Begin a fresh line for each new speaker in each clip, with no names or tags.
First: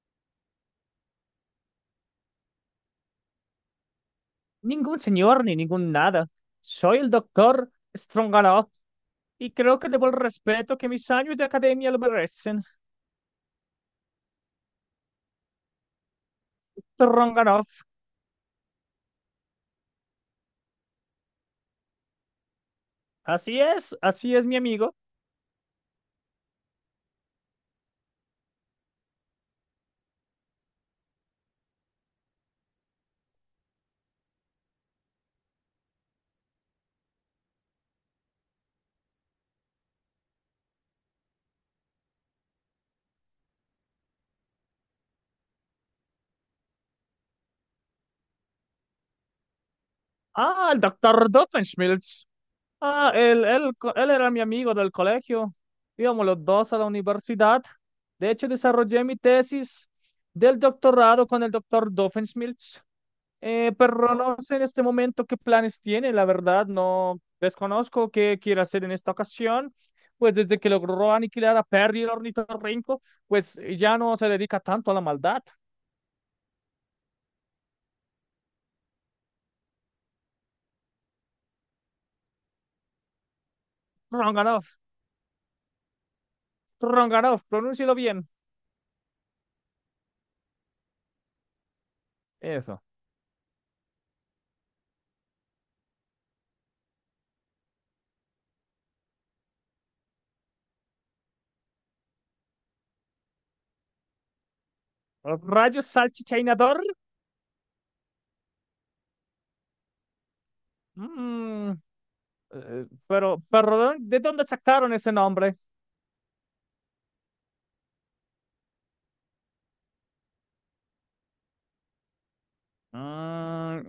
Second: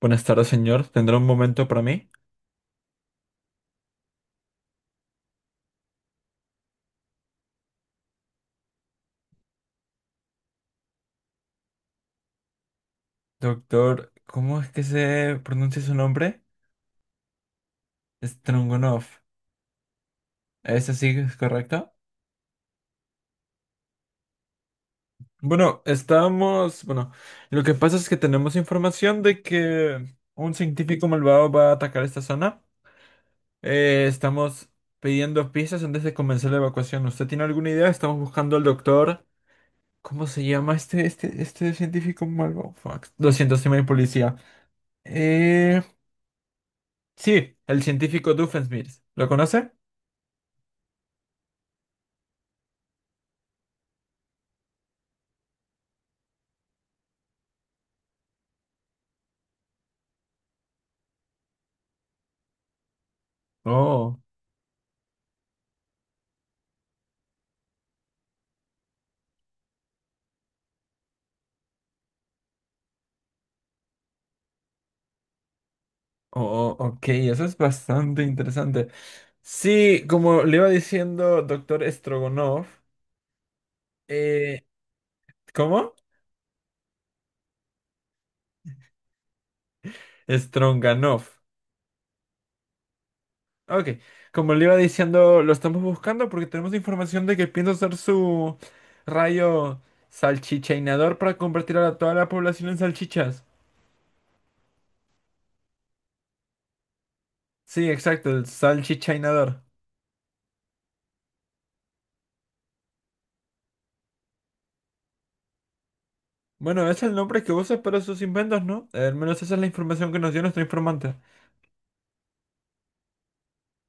Buenas tardes, señor. ¿Tendrá un momento para mí?
Ningún señor ni ningún nada. Soy el doctor Stronganoff y creo que debo el respeto que mis años de academia lo merecen.
Doctor, ¿cómo es que se pronuncia su nombre?
Stronganoff.
Strungunov. ¿Es así, es correcto?
Así es mi amigo.
Bueno, estamos... Bueno, lo que pasa es que tenemos información de que un científico malvado va a atacar esta zona. Estamos pidiendo piezas antes de comenzar la evacuación. ¿Usted tiene alguna idea? Estamos buscando al doctor... ¿Cómo se llama este científico malvado? Fuck. Lo siento, soy muy policía. Eh... Sí, el científico Doofenshmirtz. ¿Lo conoce?
Ah, el doctor Doofenshmirtz. Ah, él era mi amigo del colegio. Íbamos los dos a la universidad. De hecho, desarrollé mi tesis del doctorado con el doctor Doofenshmirtz. Pero
Oh,
no sé en este momento qué planes tiene, la verdad, no desconozco qué quiere hacer en esta ocasión. Pues desde que logró aniquilar a Perry el ornitorrinco, pues ya no se dedica tanto a la maldad.
oh, ok, eso es bastante interesante. Sí, como le iba diciendo doctor Strogonov, eh,
Ronganov,
¿cómo?
Ronganov, pronúncialo bien.
Stronganov.
Eso.
Ok, como le iba diciendo, lo estamos buscando porque tenemos información de que piensa usar su rayo salchichainador para convertir a toda la población en salchichas.
Rayos salchichainador.
Sí, exacto, el salchichainador.
Mm, pero, perdón, ¿de dónde sacaron ese nombre?
Bueno, es el nombre que usa para sus inventos, ¿no? Al menos esa es la información que nos dio nuestro informante.
Mm,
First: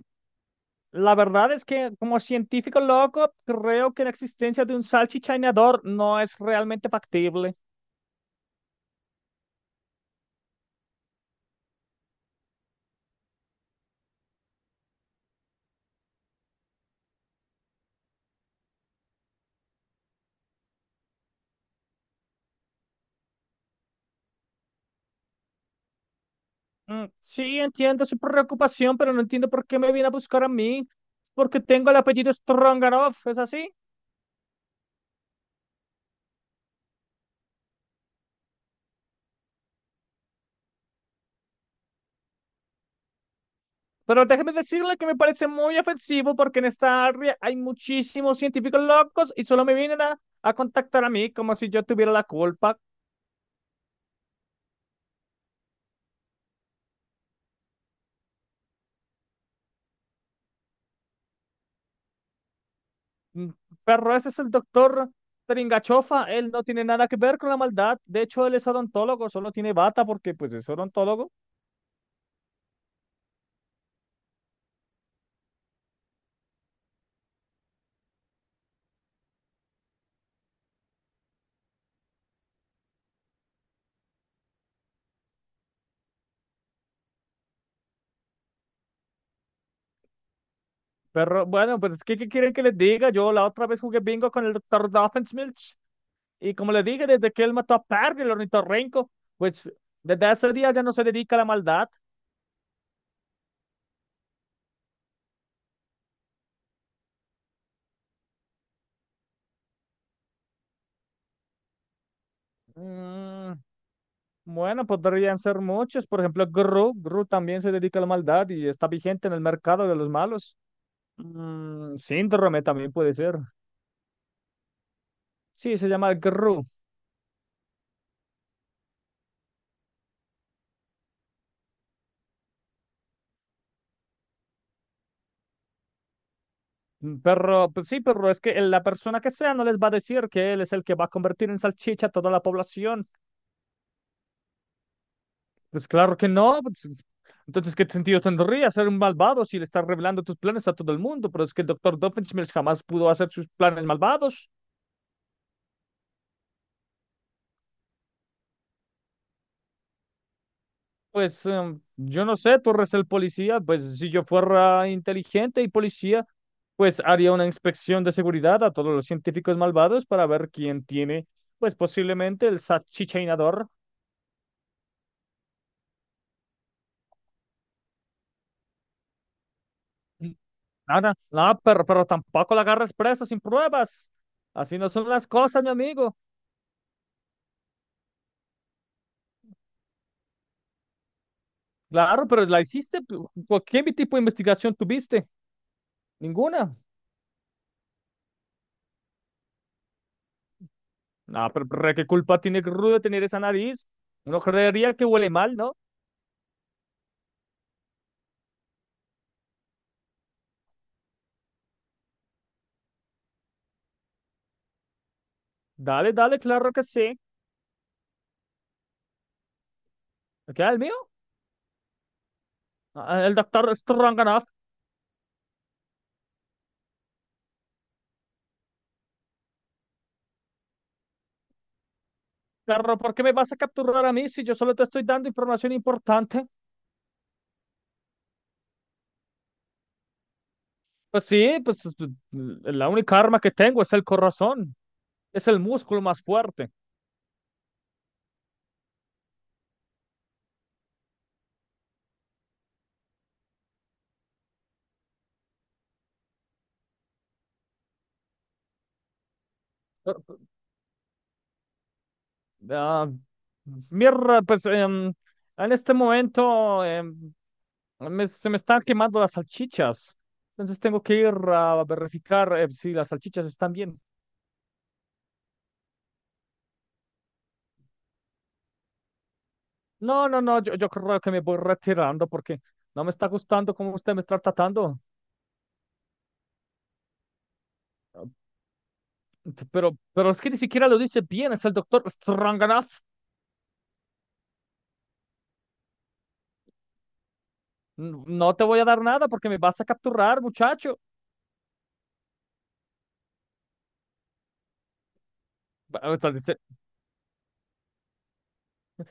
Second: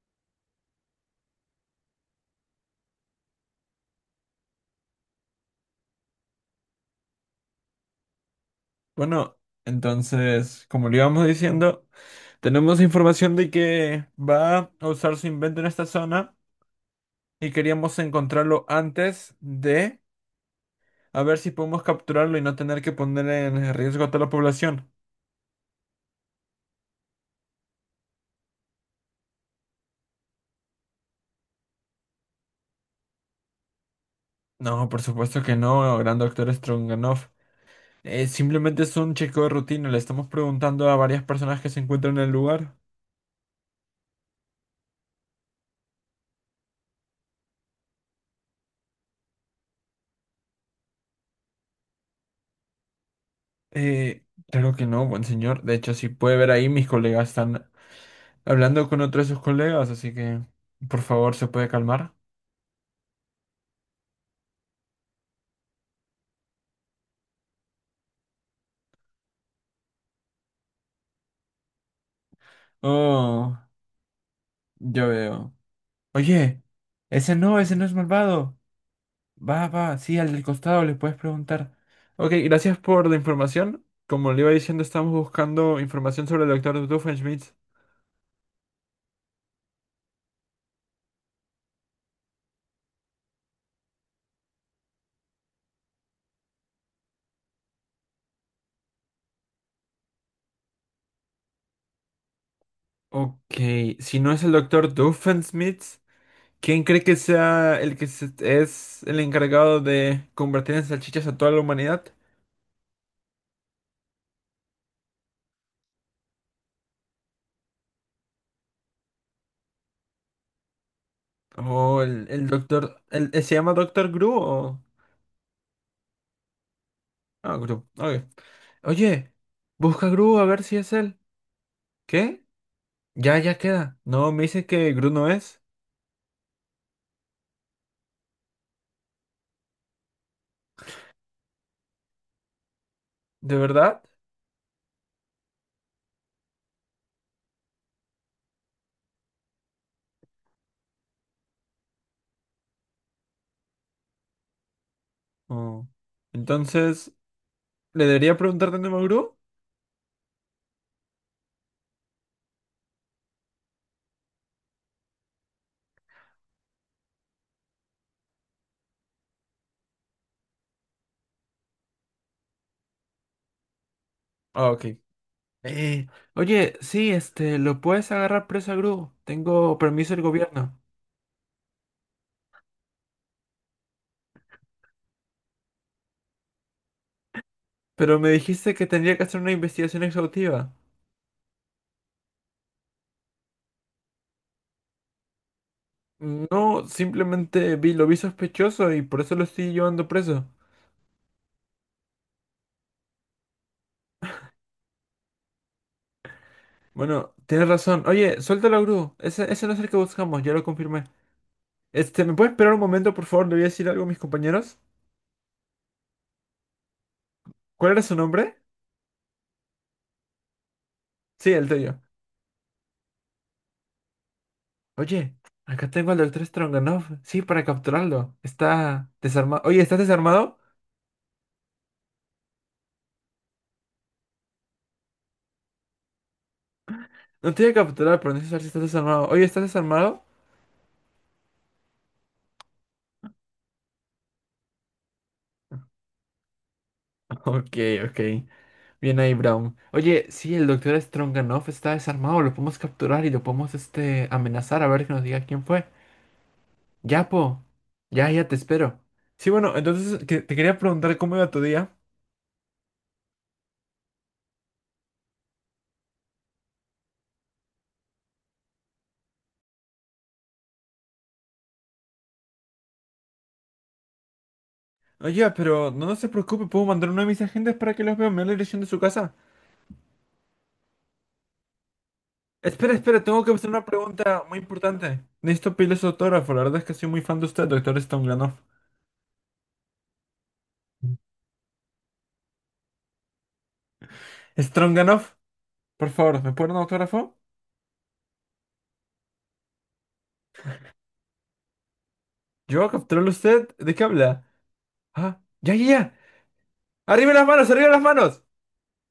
la verdad es que como científico loco, creo que la existencia de un salchichainador no es realmente factible.
Bueno, entonces, como le íbamos diciendo, tenemos información de que va a usar su invento en esta zona y queríamos encontrarlo antes de a ver si podemos capturarlo y no tener que poner en riesgo a toda la población.
Mm. Sí, entiendo su preocupación, pero no entiendo por qué me viene a buscar a mí. Porque tengo el apellido Strongaroff, ¿es así?
No, por supuesto que no, gran doctor Stronganoff. Simplemente es un chequeo de rutina, le estamos preguntando a varias personas que se encuentran en el lugar.
Pero déjeme decirle que me parece muy ofensivo porque en esta área hay muchísimos científicos locos y solo me vienen a contactar a mí como si yo tuviera la culpa.
Eh, claro que no, buen señor. De hecho, si puede ver ahí, mis colegas están hablando con otros de sus colegas, así que, por favor, ¿se puede calmar?
Mm. Pero ese es el doctor Tringachofa, él no tiene nada que ver con la maldad. De hecho, él es odontólogo, solo tiene bata porque pues es odontólogo.
Oh, yo veo. Oye, ese no es malvado. Va, sí, al del costado le puedes preguntar. Ok, gracias por la información. Como le iba diciendo, estamos buscando información sobre el doctor Doofenshmirtz.
Pero bueno, pues ¿qué quieren que les diga? Yo la otra vez jugué bingo con el doctor Doffenshmirtz. Y como les dije, desde que él mató a Parry, el ornitorrinco, pues desde ese día ya no se dedica a la maldad.
Ok, si no es el doctor Doofenshmirtz. ¿Quién cree que sea el que es el encargado de convertir en salchichas a toda la humanidad?
Mm, bueno, podrían ser muchos. Por ejemplo, Gru. Gru también se dedica a la maldad y está vigente en el mercado de los malos. Mm,
¿O el
síndrome también
doctor...
puede
El,
ser.
¿se llama Doctor Gru o...?
Sí, se llama Gru.
Ah, Gru. Ok. Oye, busca a Gru a ver si es él. ¿Qué? Ya queda. No, me dice que Gru no es.
Mm. Pero pues sí, pero es que la persona que sea no les va a decir que él es el que va a convertir en salchicha a toda la población.
¿De verdad?
Pues claro que no. Pues entonces, ¿qué sentido tendría ser un malvado si le estás revelando tus planes a todo el mundo? Pero es que el doctor Doofenshmirtz jamás pudo hacer sus planes malvados.
Oh. Entonces, ¿le debería preguntar de nuevo a Gru?
Pues yo no sé, tú eres el policía. Pues si yo fuera inteligente y policía, pues haría una inspección de seguridad a todos los científicos malvados para ver quién tiene, pues posiblemente el salchichainador.
Ah, ok. Eh, Oye, sí, este, lo puedes agarrar preso a Gru. Tengo permiso del gobierno.
Nada, nada, pero tampoco la agarres presa sin pruebas. Así no son las cosas, mi amigo.
Pero me dijiste que tendría que hacer una investigación exhaustiva.
Claro, pero la hiciste. ¿Qué tipo de investigación tuviste? Ninguna.
No, simplemente vi, lo vi sospechoso y por eso lo estoy llevando preso.
Ah, ¿pero ¿qué culpa tiene Rudo tener esa nariz? Uno creería que huele mal, ¿no?
Bueno, tienes razón. Oye, suéltalo, Gru. Ese no es el que buscamos, ya lo confirmé. Este, ¿me puedes esperar un momento, por favor? Le voy a decir algo a mis compañeros.
Dale, dale, claro que sí.
¿Cuál era su nombre?
¿Qué, el mío?
Sí, el tuyo.
Ah, el doctor Stronganoff.
Oye, acá tengo al doctor Stronganov. Sí, para capturarlo. Está desarmado. Oye, ¿estás desarmado?
Claro, ¿por qué me vas a capturar a mí si yo solo te estoy dando información importante?
No te voy a capturar, pero necesito saber si estás desarmado. Oye, ¿estás desarmado?
Pues sí, la única arma que tengo es el corazón. Es el músculo más fuerte.
Ok, ok. Bien ahí, Brown. Oye, sí, el doctor Stronganoff está desarmado. Lo podemos capturar y lo podemos este, amenazar a ver que nos diga quién fue. Ya, po. Ya te espero. Sí, bueno, entonces
Pero,
te quería preguntar cómo iba tu día.
ah, mierda, en este momento. Ah, se me están quemando las salchichas. Entonces tengo que ir a verificar si las salchichas están bien.
Oye, pero no se preocupe, puedo mandar uno de mis agentes para que los vea. Me da la dirección de su casa.
No, no, no, yo creo que me voy retirando porque
Espera,
no me
espera,
está
tengo que hacer
gustando
una
cómo usted me está
pregunta muy
tratando.
importante. Necesito pedirle su autógrafo. La verdad es que soy muy fan de usted, doctor
Ah,
Stronganoff.
pero es que ni siquiera lo dice bien, es el doctor Stroganoff.
Stronganoff, por favor, ¿me puede dar un autógrafo?
No te voy a dar nada porque me vas a capturar, muchacho.
Yo capturarlo a usted. ¿De qué habla? Ah, ya, ya,
Ah,
ya.
entonces,
¡Arriba las manos! ¡Arriba las manos!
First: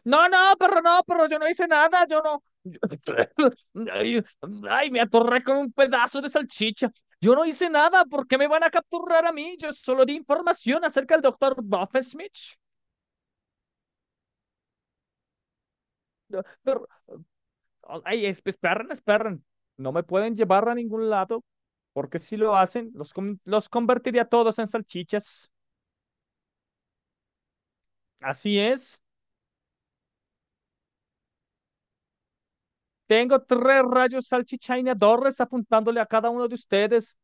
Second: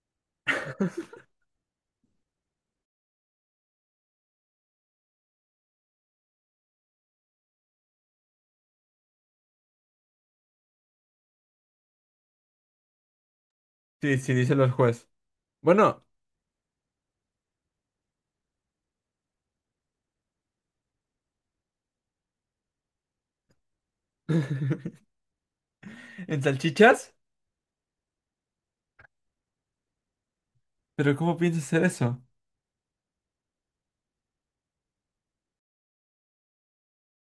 no, no, perro, no, perro, yo no hice nada, yo no. Ay, ay, me atorré con un pedazo de salchicha. Yo no hice nada, ¿por qué me van a capturar a mí? Yo solo di información acerca del doctor Smith.
Sí, sí, dice el juez. Bueno,
Pero, ay, esperen, esperen. No me pueden llevar a ningún lado, porque si lo hacen, los convertiría a todos en salchichas.
¿en salchichas?
Así es.
¿Pero cómo piensas hacer eso?
Tengo tres rayos salchichainadores apuntándole a cada uno de ustedes.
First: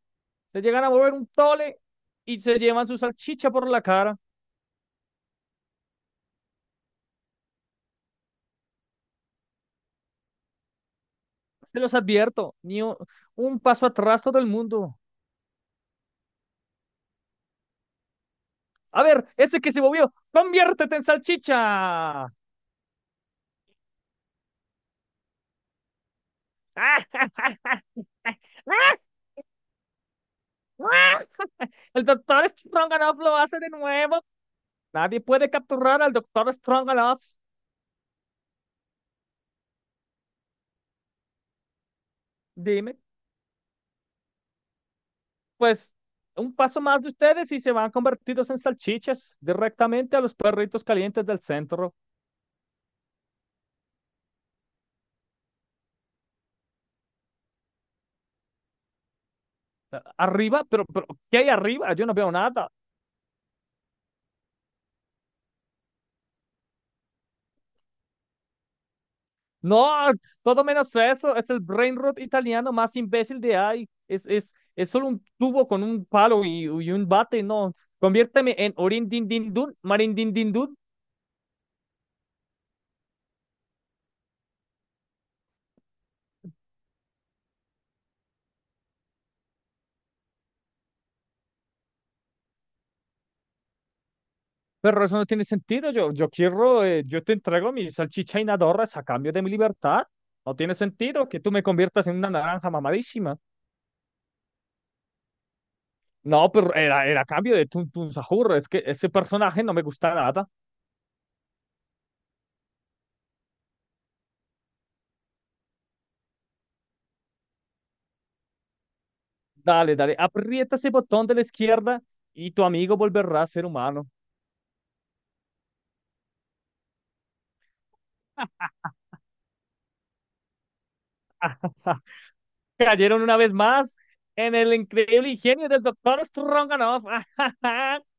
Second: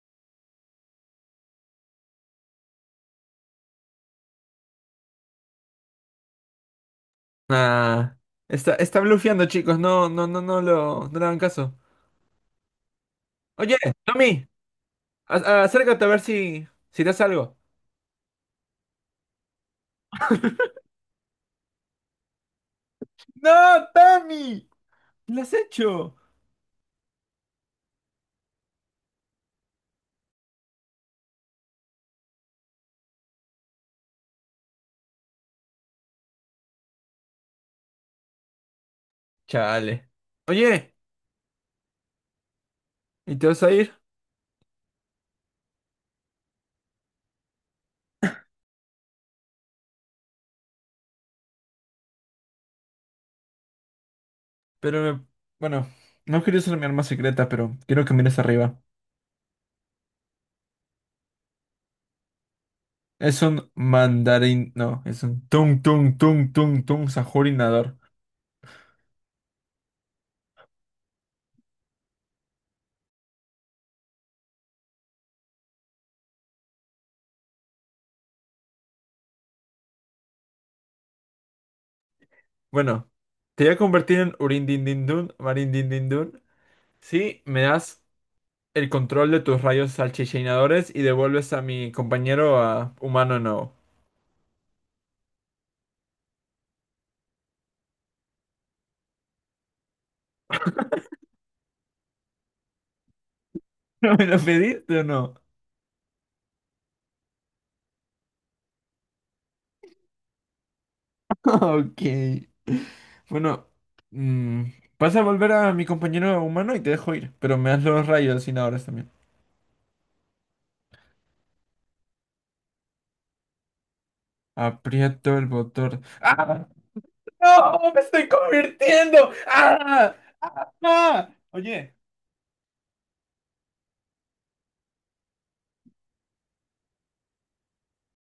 Se llegan a mover un tole y se llevan su salchicha por la cara.
Ah, está blufeando, chicos. No, no le hagan caso.
Se los advierto, ni un, un
Oye,
paso atrás todo el
Tommy,
mundo.
acércate a ver si, si te hace algo.
A ver, ese que se movió, conviértete en salchicha.
¡No, Tommy! ¡Lo has hecho!
El doctor Stronganoff lo hace de nuevo. Nadie puede capturar al doctor Stronganoff.
Chale. Oye,
Dime,
¿y te vas a ir?
pues un paso más de ustedes y se van convertidos en salchichas directamente a los perritos calientes del centro.
Pero me- Bueno, no quería ser mi arma secreta, pero quiero que mires arriba.
¿Arriba? Pero ¿qué hay arriba? Yo no veo nada.
Es un mandarín. No, es un tung tung tung sajorinador.
No, todo menos eso. Es el brain rot italiano más imbécil de ahí. Es solo un tubo con un palo y un bate. No, conviérteme en orin din din dun, marin din din dun.
Bueno, te voy a convertir en Urindindindun, Marindindindun, si me das el control de tus rayos salchichinadores y devuelves a mi compañero a humano no.
Pero eso no tiene sentido. Yo quiero, yo te entrego mi salchicha y nadorras a cambio de mi libertad. No tiene sentido que tú me conviertas en una naranja mamadísima.
¿Me lo pediste o no?
No, era a cambio de Tun Tun Sahur. Es que ese personaje no me gusta nada.
Ok. Bueno, mm, vas a volver a mi compañero humano y te dejo ir, pero me das los rayos hallucinadores también.
Dale, dale, aprieta ese botón de la izquierda y tu amigo volverá a ser humano.
Aprieto el botón. ¡Ah! ¡No! ¡Me estoy convirtiendo! ¡Ah! ¡Ah! Oye.
Cayeron una vez más en el increíble ingenio del doctor Stronganoff.